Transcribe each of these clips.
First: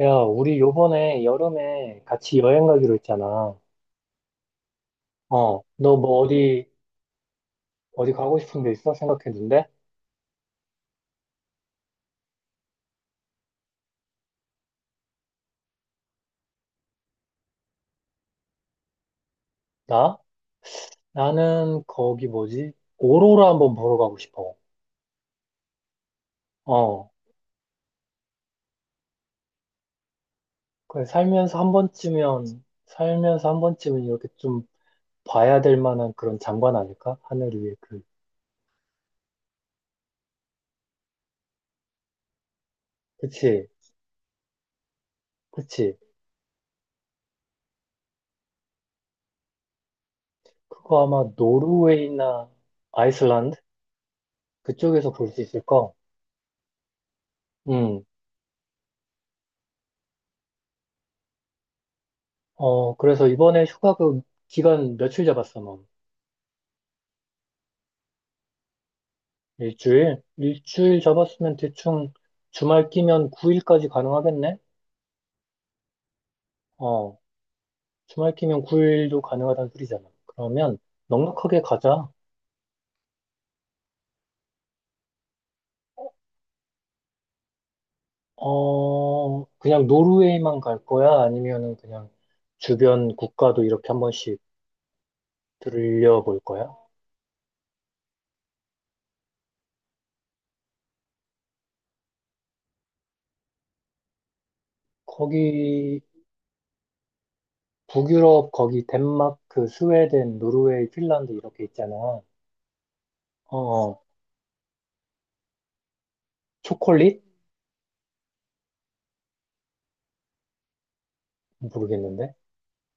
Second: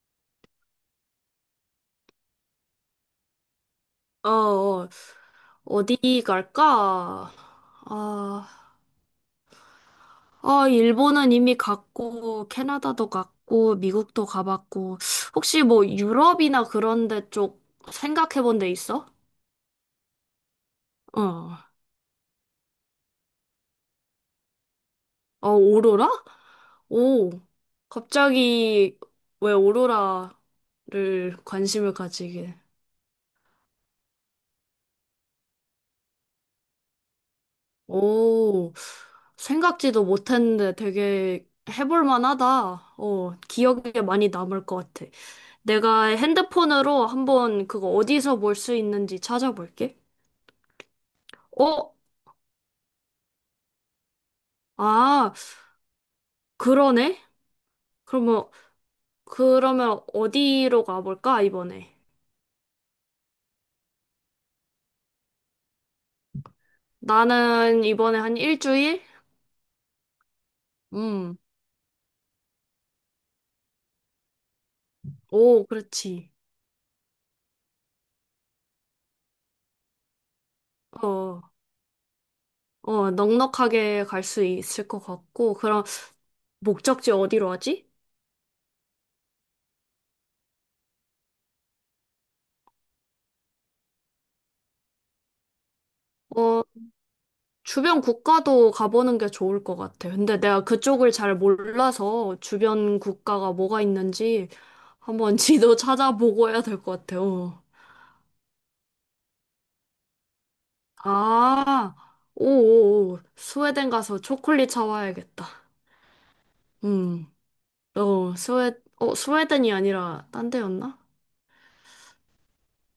야, 우리 요번에 여름에 같이 여행 가기로 했잖아. 어, 어, 너 뭐 어디 갈까? 어디 가고 싶은 데 아, 있어? 생각했는데? 아, 일본은 이미 갔고, 캐나다도 갔고, 미국도 가봤고, 혹시 뭐 유럽이나 그런 데 쪽 생각해 본 데 있어? 나? 어, 나는 거기 뭐지? 오로라 한번 보러 가고 싶어. 어, 오로라? 어, 오, 갑자기 왜 그래 오로라를 관심을 가지게? 살면서 한 번쯤은 이렇게 좀 봐야 될 만한 그런 장관 아닐까? 하늘 위에 그. 오, 생각지도 못했는데 되게 해볼 만하다. 어, 그치, 기억에 많이 남을 것 같아. 그치. 내가 핸드폰으로 한번 그거 어디서 볼 수 있는지 찾아볼게. 그거 아마 어? 노르웨이나 아이슬란드? 그쪽에서 볼 아, 수 있을 거. 그러네? 음. 그러면, 그러면 어디로 가볼까, 이번에? 그래서 이번에 휴가 그 기간 며칠 잡았어, 넌? 나는 이번에 한 일주일? 일주일? 일주일 음, 잡았으면 대충 주말 끼면 9일까지 가능하겠네? 오, 그렇지. 어, 주말 끼면 9일도 가능하다는 소리잖아. 그러면 어, 넉넉하게 가자. 어, 넉넉하게 갈 수 있을 것 같고, 그럼 목적지 어디로 하지? 그냥 노르웨이만 갈 거야? 아니면은 그냥 주변 국가도 이렇게 한 번씩 들려볼 어, 거야? 주변 국가도 가보는 게 좋을 것 같아. 근데 내가 그쪽을 잘 몰라서 주변 국가가 뭐가 있는지 한번 지도 거기, 찾아보고 해야 될 것 같아요. 북유럽, 거기 덴마크, 그 스웨덴, 노르웨이, 핀란드 이렇게 아, 있잖아. 오오오. 스웨덴 어, 가서 초콜릿 사와야겠다. 초콜릿? 음, 어, 스웨, 어, 스웨덴이 아니라 딴 데였나? 모르겠는데?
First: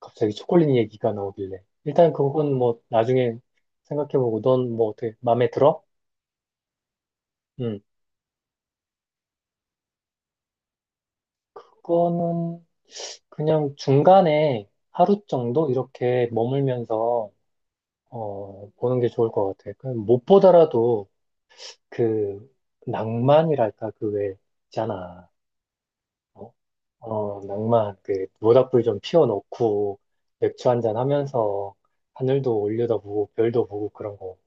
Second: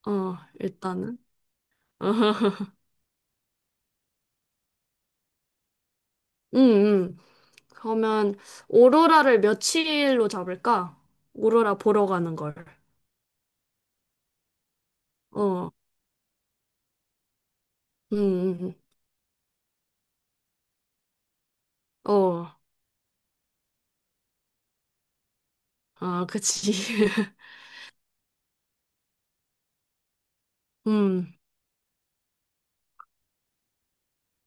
갑자기 어, 초콜릿 얘기가 일단은. 나오길래. 일단 그건 뭐 나중에 생각해보고 넌 뭐 어떻게 마음에 들어? 음, 음. 음, 그러면 오로라를 며칠로 잡을까? 오로라 보러 가는 걸. 그거는 그냥 중간에 하루 정도 어, 이렇게 머물면서 음. 보는 게 좋을 것 같아. 그냥 못 보더라도 어. 그 낭만이랄까 그 왜 있잖아. 아, 어, 그치. 낭만 그 모닥불 좀 피워놓고 맥주 한 잔 음, 하면서 하늘도 올려다보고 별도 보고 그런 거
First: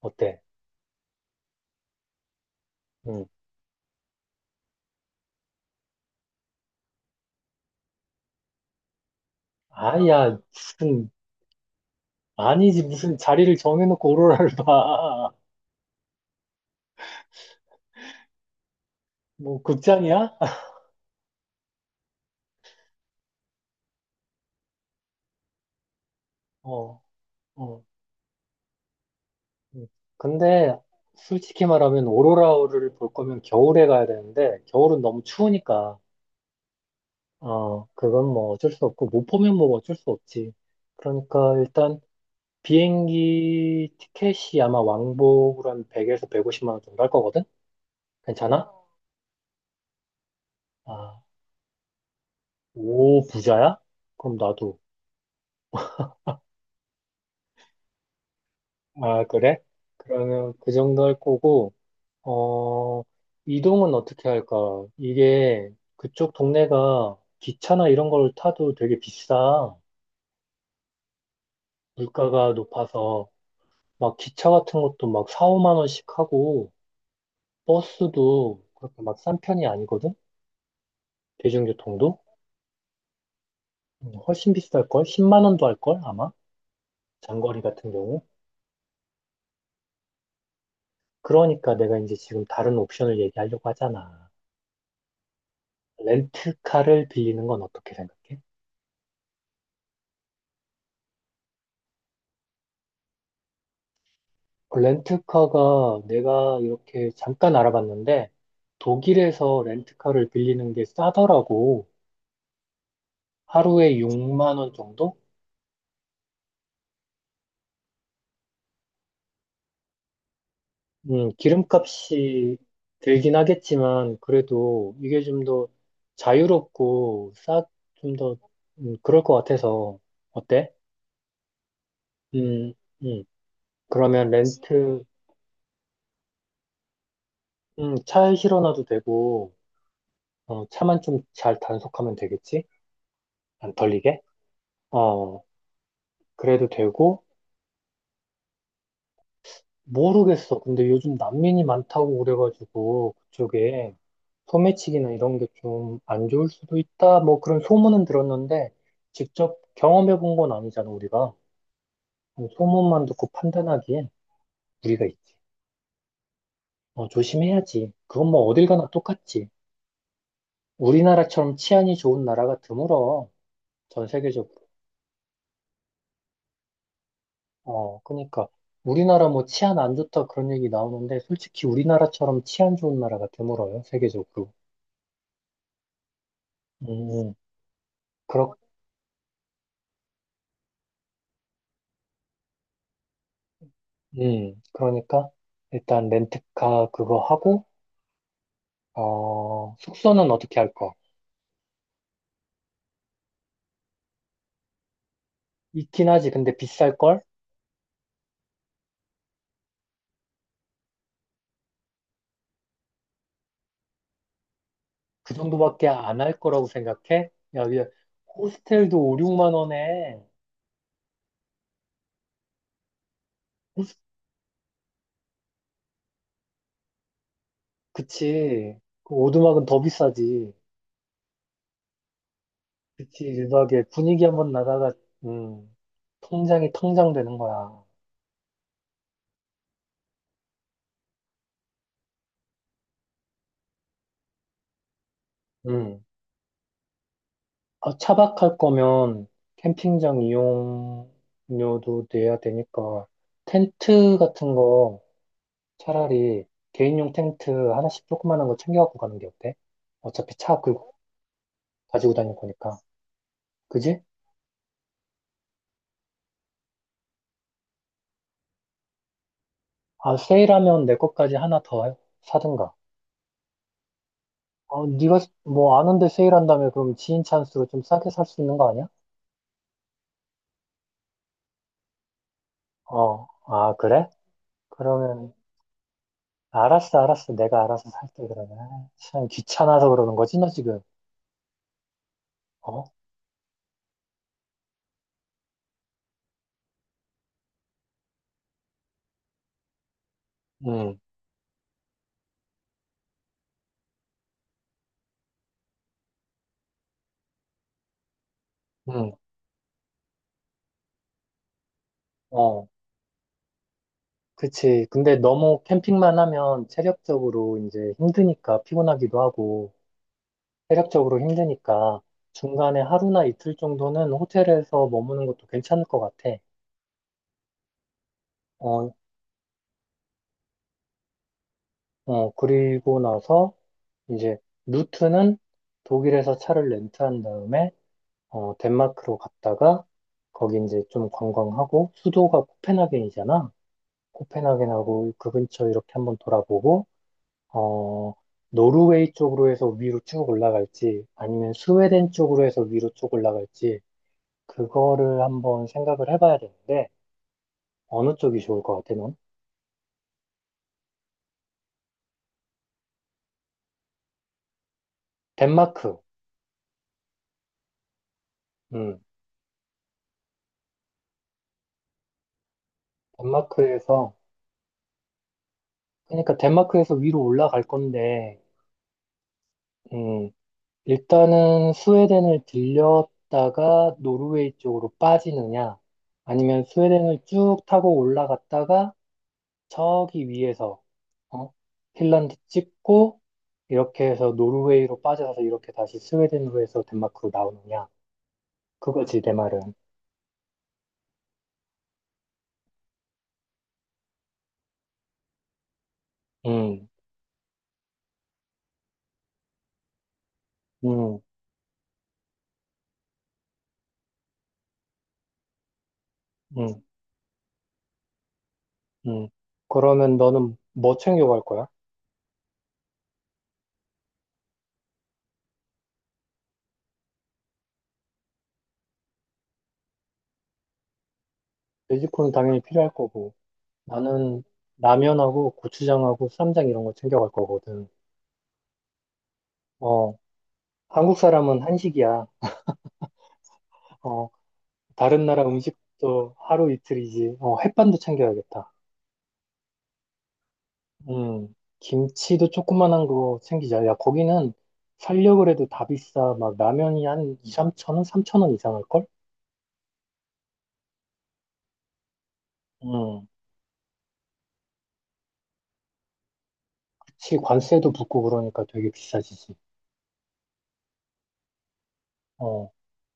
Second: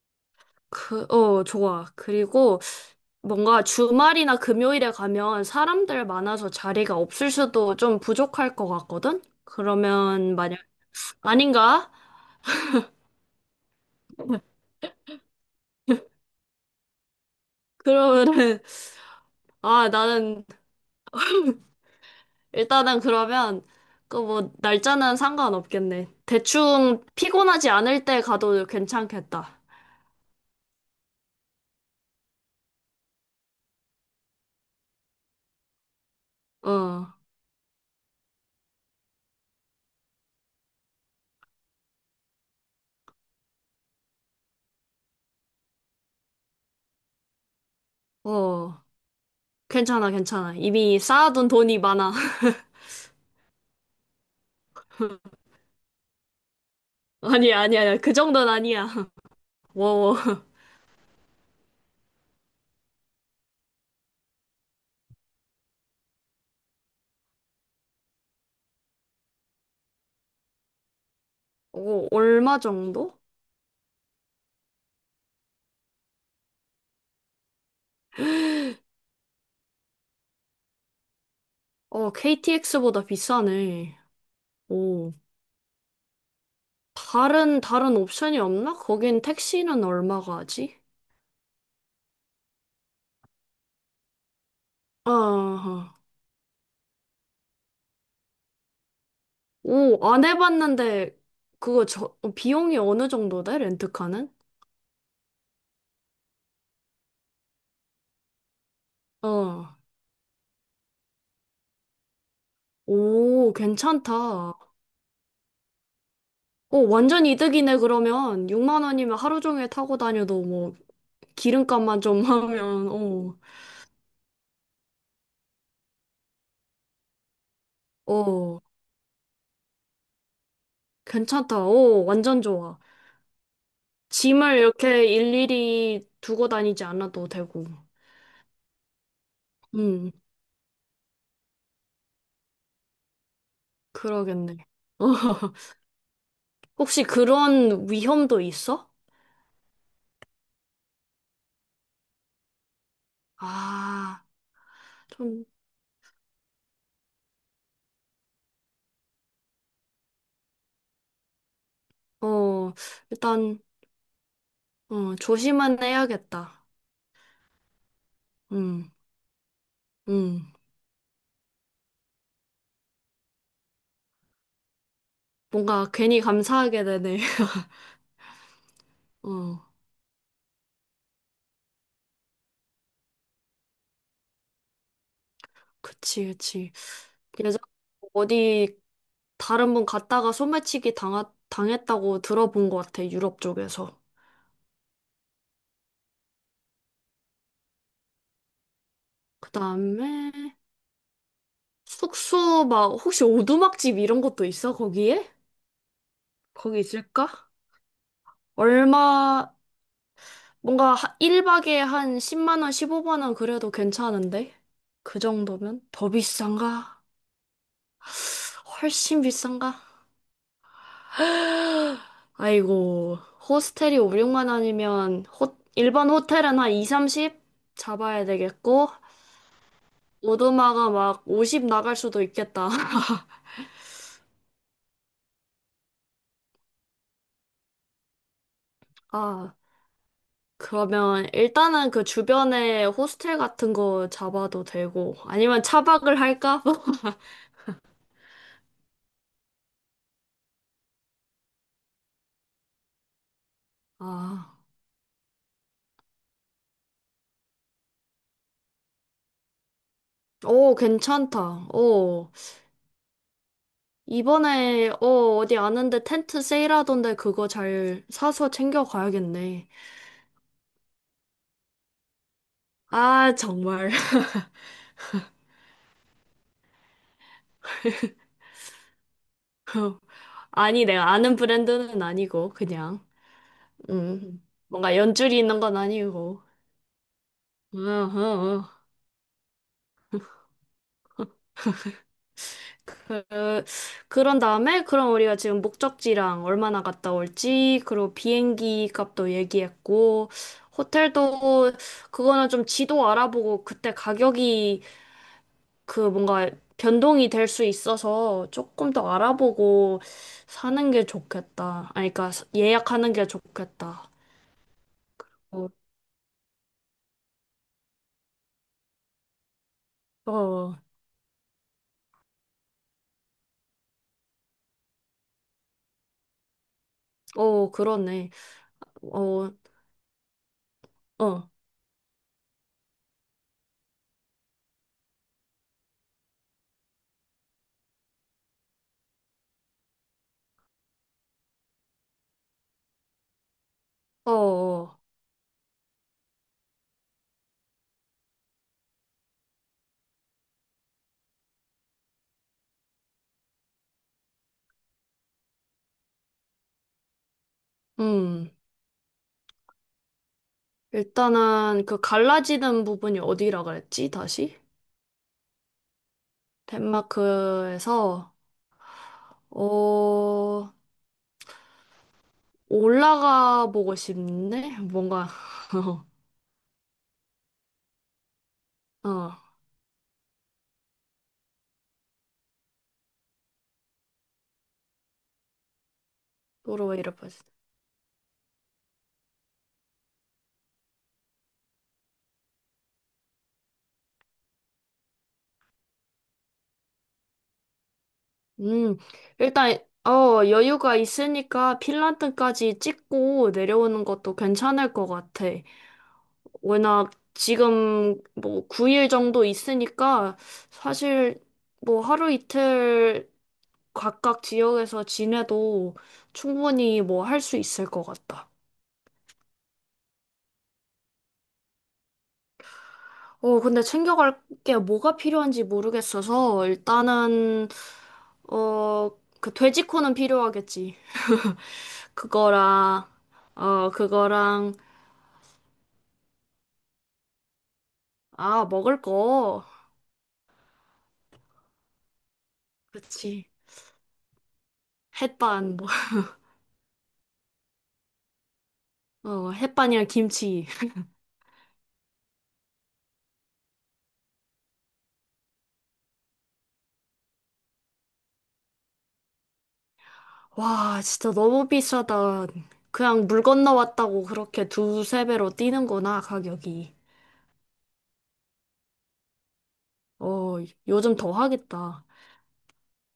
어때? 그, 어, 좋아. 그리고 음. 뭔가 주말이나 금요일에 가면 사람들 많아서 자리가 없을 수도 좀 부족할 것 같거든? 그러면 아야 만약, 무슨 아닌가? 아니지, 무슨 자리를 정해놓고 오로라를 봐. 그러면은, 뭐, 아, 극장이야? 나는, 일단은 그러면, 그 뭐, 날짜는 상관없겠네. 어, 대충 피곤하지 어. 않을 때 가도 괜찮겠다. 근데, 솔직히 말하면 오로라를 볼 거면 겨울에 가야 되는데, 겨울은 너무 추우니까, 어, 그건 뭐 어쩔 수 없고, 못 보면 뭐 어쩔 수 없지. 그러니까 일단, 비행기 티켓이 아마 왕복으로 한 100에서 150만 원 정도 할 거거든? 괜찮아? 어, 괜찮아, 괜찮아. 이미 아, 쌓아둔 돈이 많아. 오, 부자야? 그럼 나도. 아니야, 아니야, 아니야. 그 정도는 아니야. 아, 그래? 워 그러면 그 정도 할 거고, 어, 이동은 어떻게 할까? 이게 그쪽 동네가 기차나 이런 걸 타도 되게 비싸. 오, 물가가 얼마 정도? 높아서 막 기차 같은 것도 막 4, 5만 원씩 하고 버스도 그렇게 막 싼 편이 아니거든? 어, 대중교통도? KTX보다 비싸네. 훨씬 비쌀걸? 오, 10만 원도 할 걸? 아마? 장거리 다른, 같은 다른 경우? 옵션이 없나? 거긴 택시는 얼마가 하지? 그러니까 내가 이제 지금 다른 옵션을 얘기하려고 하잖아. 아, 렌트카를 빌리는 건 어떻게 생각해? 오, 안 해봤는데, 그거 저, 어, 비용이 어느 정도 돼? 렌트카는? 그 렌트카가 내가 이렇게 잠깐 알아봤는데 독일에서 어, 렌트카를 빌리는 게 싸더라고. 오, 하루에 괜찮다. 6만 원 정도? 오, 완전 이득이네, 그러면. 6만 원이면 하루 종일 타고 다녀도 뭐, 기름값만 좀 기름값이 하면, 들긴 오, 하겠지만 그래도 이게 좀 더 자유롭고 싸, 좀더 오, 그럴 것 같아서 어때? 괜찮다. 오, 완전 음, 좋아. 음. 그러면 짐을 렌트, 이렇게 일일이 두고 다니지 않아도 되고. 차에 실어놔도 되고 음, 차만 좀 잘 단속하면 되겠지? 안 털리게? 그러겠네. 어, 그래도 혹시 되고 그런 위험도 있어? 모르겠어. 근데 요즘 난민이 많다고 그래가지고 그쪽에 아, 소매치기나 이런 좀, 게 좀 안 좋을 수도 있다. 뭐 그런 소문은 들었는데 직접 경험해 본 건 아니잖아, 우리가. 어, 소문만 듣고 일단, 판단하기엔 우리가 어, 있지. 조심은 해야겠다. 조심해야지. 그건 뭐 어딜 가나 음, 똑같지. 음. 우리나라처럼 치안이 좋은 나라가 드물어. 전 세계적으로. 뭔가 괜히 감사하게 되네. 그러니까 우리나라 뭐 어, 치안 안 좋다 그런 얘기 나오는데 솔직히 우리나라처럼 치안 좋은 나라가 드물어요, 세계적으로. 그치, 그치. 음. 예전 어디 다른 분 갔다가 당했다고 들어본 것 같아, 유럽 쪽에서. 그러니까 일단 렌트카 그거 하고 그 숙소는 다음에, 어떻게 할 거? 숙소 막 혹시 오두막집 이런 것도 있어? 거기에? 있긴 하지. 근데 거기 비쌀 걸? 있을까? 얼마 뭔가 1박에 한 10만 원, 15만 원 그래도 괜찮은데? 그 그 정도면? 정도밖에 더 안 할 거라고 비싼가? 생각해? 야, 야, 호스텔도 5, 훨씬 6만 비싼가? 원에. 아이고, 호스텔이 5, 6만 원이면 호, 일반 호텔은 한 2, 30 잡아야 그치. 되겠고 그 오두막은 더 비싸지. 오두막아 막 50 나갈 수도 있겠다. 그치. 유박에 분위기 한번 나다가 음, 통장이 텅장 되는 거야. 아, 그러면 일단은 그 주변에 호스텔 같은 거 잡아도 되고, 아니면 음. 차박을 할까? 아, 차박할 거면 캠핑장 이용료도 내야 되니까 텐트 같은 아, 거 차라리 개인용 텐트 하나씩 조그만한 거 챙겨갖고 가는 게 어때? 어차피 차 오, 괜찮다. 가지고 오, 다닐 거니까. 그지? 이번에, 어, 어디 아는데 텐트 세일하던데 그거 잘 사서 챙겨가야겠네. 아, 세일하면 내 것까지 하나 더 사든가. 아, 정말. 네가 뭐 아는데 세일한다며 그럼 지인 찬스로 좀 싸게 살 수 있는 거 아니야? 아니, 내가 아는 브랜드는 아니고, 그냥. 어, 아, 그래? 뭔가 그러면 연줄이 있는 건 아니고. 알았어, 알았어. 내가 응, 알아서 응, 살게 그러면. 응. 아, 참 귀찮아서 그러는 거지, 너 지금. 어? 그, 그런 다음에 그럼 우리가 지금 목적지랑 얼마나 갔다 올지, 그리고 비행기 값도 얘기했고, 응, 호텔도 그거는 좀 지도 알아보고 그때 가격이 그 뭔가 변동이 될 수 있어서 조금 더 응, 알아보고 사는 게 좋겠다. 아니, 그러니까 어. 예약하는 게 좋겠다. 그치. 근데 너무 어, 캠핑만 하면 체력적으로 이제 힘드니까 피곤하기도 하고 어, 체력적으로 힘드니까 중간에 하루나 이틀 정도는 호텔에서 머무는 것도 괜찮을 것 같아. 어, 그러네. 어, 어, 어, 그리고 나서 이제 루트는 독일에서 차를 렌트한 다음에 덴마크로 갔다가 거기 이제 좀 관광하고 수도가 코펜하겐이잖아. 어, 어. 코펜하겐하고 그 근처 이렇게 한번 돌아보고 어, 노르웨이 쪽으로 해서 위로 쭉 올라갈지 아니면 스웨덴 쪽으로 해서 위로 쭉 올라갈지 그거를 한번 생각을 해봐야 되는데 어느 쪽이 음. 좋을 것 같아, 넌? 일단은 그 갈라지는 부분이 어디라 그랬지, 다시? 덴마크. 덴마크에서, 음, 어, 올라가 보고 덴마크에서, 싶네? 뭔가, 그러니까 덴마크에서 위로 올라갈 건데, 어, 음, 일단은 스웨덴을 들렸다가 노르웨이 쪽으로 빠지느냐, 아니면 도로 이래 스웨덴을 빠 쭉 타고 올라갔다가 저기 위에서, 어? 핀란드 찍고, 이렇게 해서 노르웨이로 빠져서 이렇게 다시 스웨덴으로 해서 덴마크로 나오느냐. 음, 그거지, 내 말은. 일단, 어, 여유가 있으니까 핀란드까지 찍고 내려오는 것도 괜찮을 것 같아. 음, 워낙 지금 뭐 9일 정도 있으니까 음, 사실 뭐 하루 이틀 각각 지역에서 지내도 음, 충분히 뭐 할 수 있을 것 같다. 음. 그러면 너는 뭐 챙겨갈 거야? 어, 근데 챙겨갈 게 뭐가 필요한지 모르겠어서, 일단은, 어, 그 돼지코는 필요하겠지. 돼지코는 당연히 필요할 그거랑, 거고, 어, 나는 그거랑, 라면하고 고추장하고 쌈장 이런 거 챙겨갈 거거든. 아, 먹을 거. 어, 한국 사람은 한식이야. 그렇지. 어, 다른 나라 햇반, 뭐. 음식도 하루 이틀이지. 햇반도 챙겨야겠다. 어, 햇반이랑 김치. 음, 김치도 조그만한 거 챙기자. 야, 거기는 살려고 해도 다 비싸. 막 라면이 한 2, 3천 원, 3천 원 이상할걸? 와, 진짜 너무 비싸다. 음, 그냥 물 건너 왔다고 그렇게 두세 배로 뛰는구나, 가격이. 그치. 관세도 붙고 그러니까 되게 비싸지지. 어, 요즘 더 하겠다. 어,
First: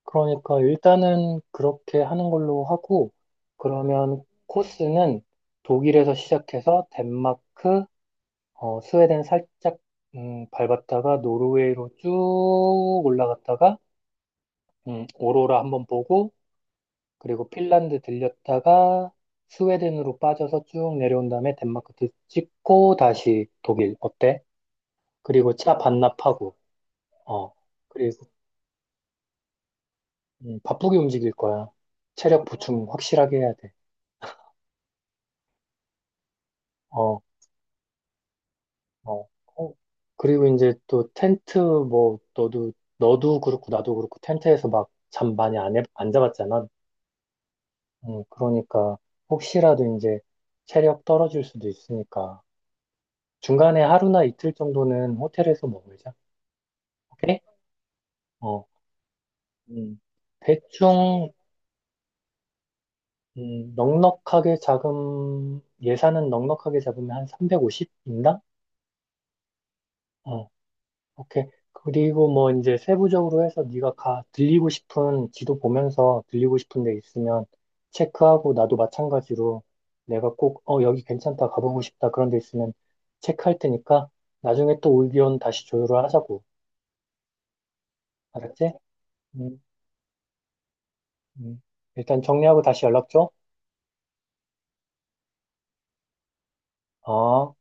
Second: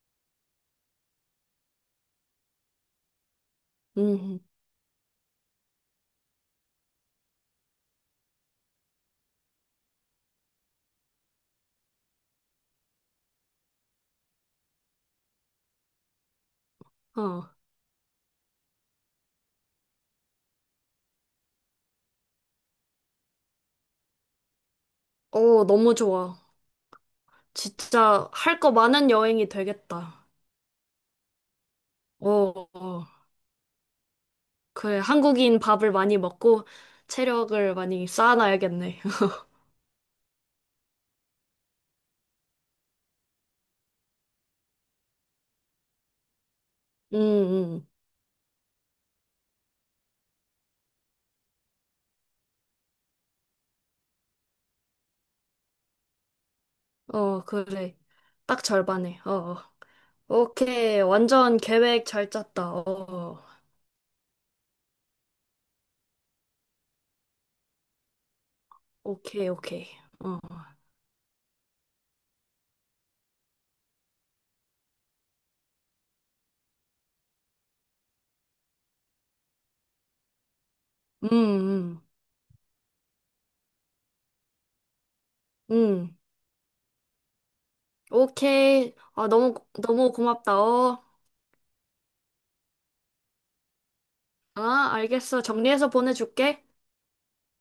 그러니까 일단은 그렇게 하는 걸로 하고, 그러면 음, 코스는 독일에서 시작해서 덴마크, 스웨덴 살짝 밟았다가 노르웨이로 쭉 올라갔다가 오로라 한번 보고, 어. 그리고 핀란드 들렸다가 스웨덴으로 빠져서 쭉 내려온 다음에 덴마크 찍고 다시 독일 어때? 그리고 어, 차 너무 좋아. 반납하고, 어, 그리고 진짜 할 거 많은 여행이 되겠다. 바쁘게 움직일 거야. 어, 체력 보충 어. 확실하게 해야 돼. 그래. 한국인 밥을 많이 먹고 어. 체력을 많이 쌓아놔야겠네. 어, 어, 그리고 이제 또 텐트 뭐 너도 그렇고 나도 그렇고 텐트에서 막 잠 많이 안 잡았잖아. 음, 그러니까 혹시라도 이제 체력 떨어질 수도 있으니까 중간에 하루나 이틀 정도는 호텔에서 먹으자. 오케이? 어, 그래. 딱 어, 절반에. 어, 어. 음, 오케이. 대충 완전 계획 잘 짰다. 어, 어. 넉넉하게 잡음 예산은 넉넉하게 잡으면 한 350인당? 오케이, 오케이. 어, 오케이. 그리고 뭐 이제 세부적으로 해서 네가 가 들리고 싶은 지도 보면서 들리고 싶은 데 있으면 체크하고 나도 마찬가지로 내가 꼭 여기 음, 괜찮다 가보고 음, 싶다 그런 데 있으면 체크할 테니까 나중에 또 의견 다시 조율을 음. 하자고. 알았지? 오케이. 아, 너무, 음, 너무 고맙다. 어, 음. 일단 정리하고 다시 연락 줘. 아, 알겠어. 정리해서 보내줄게. 어.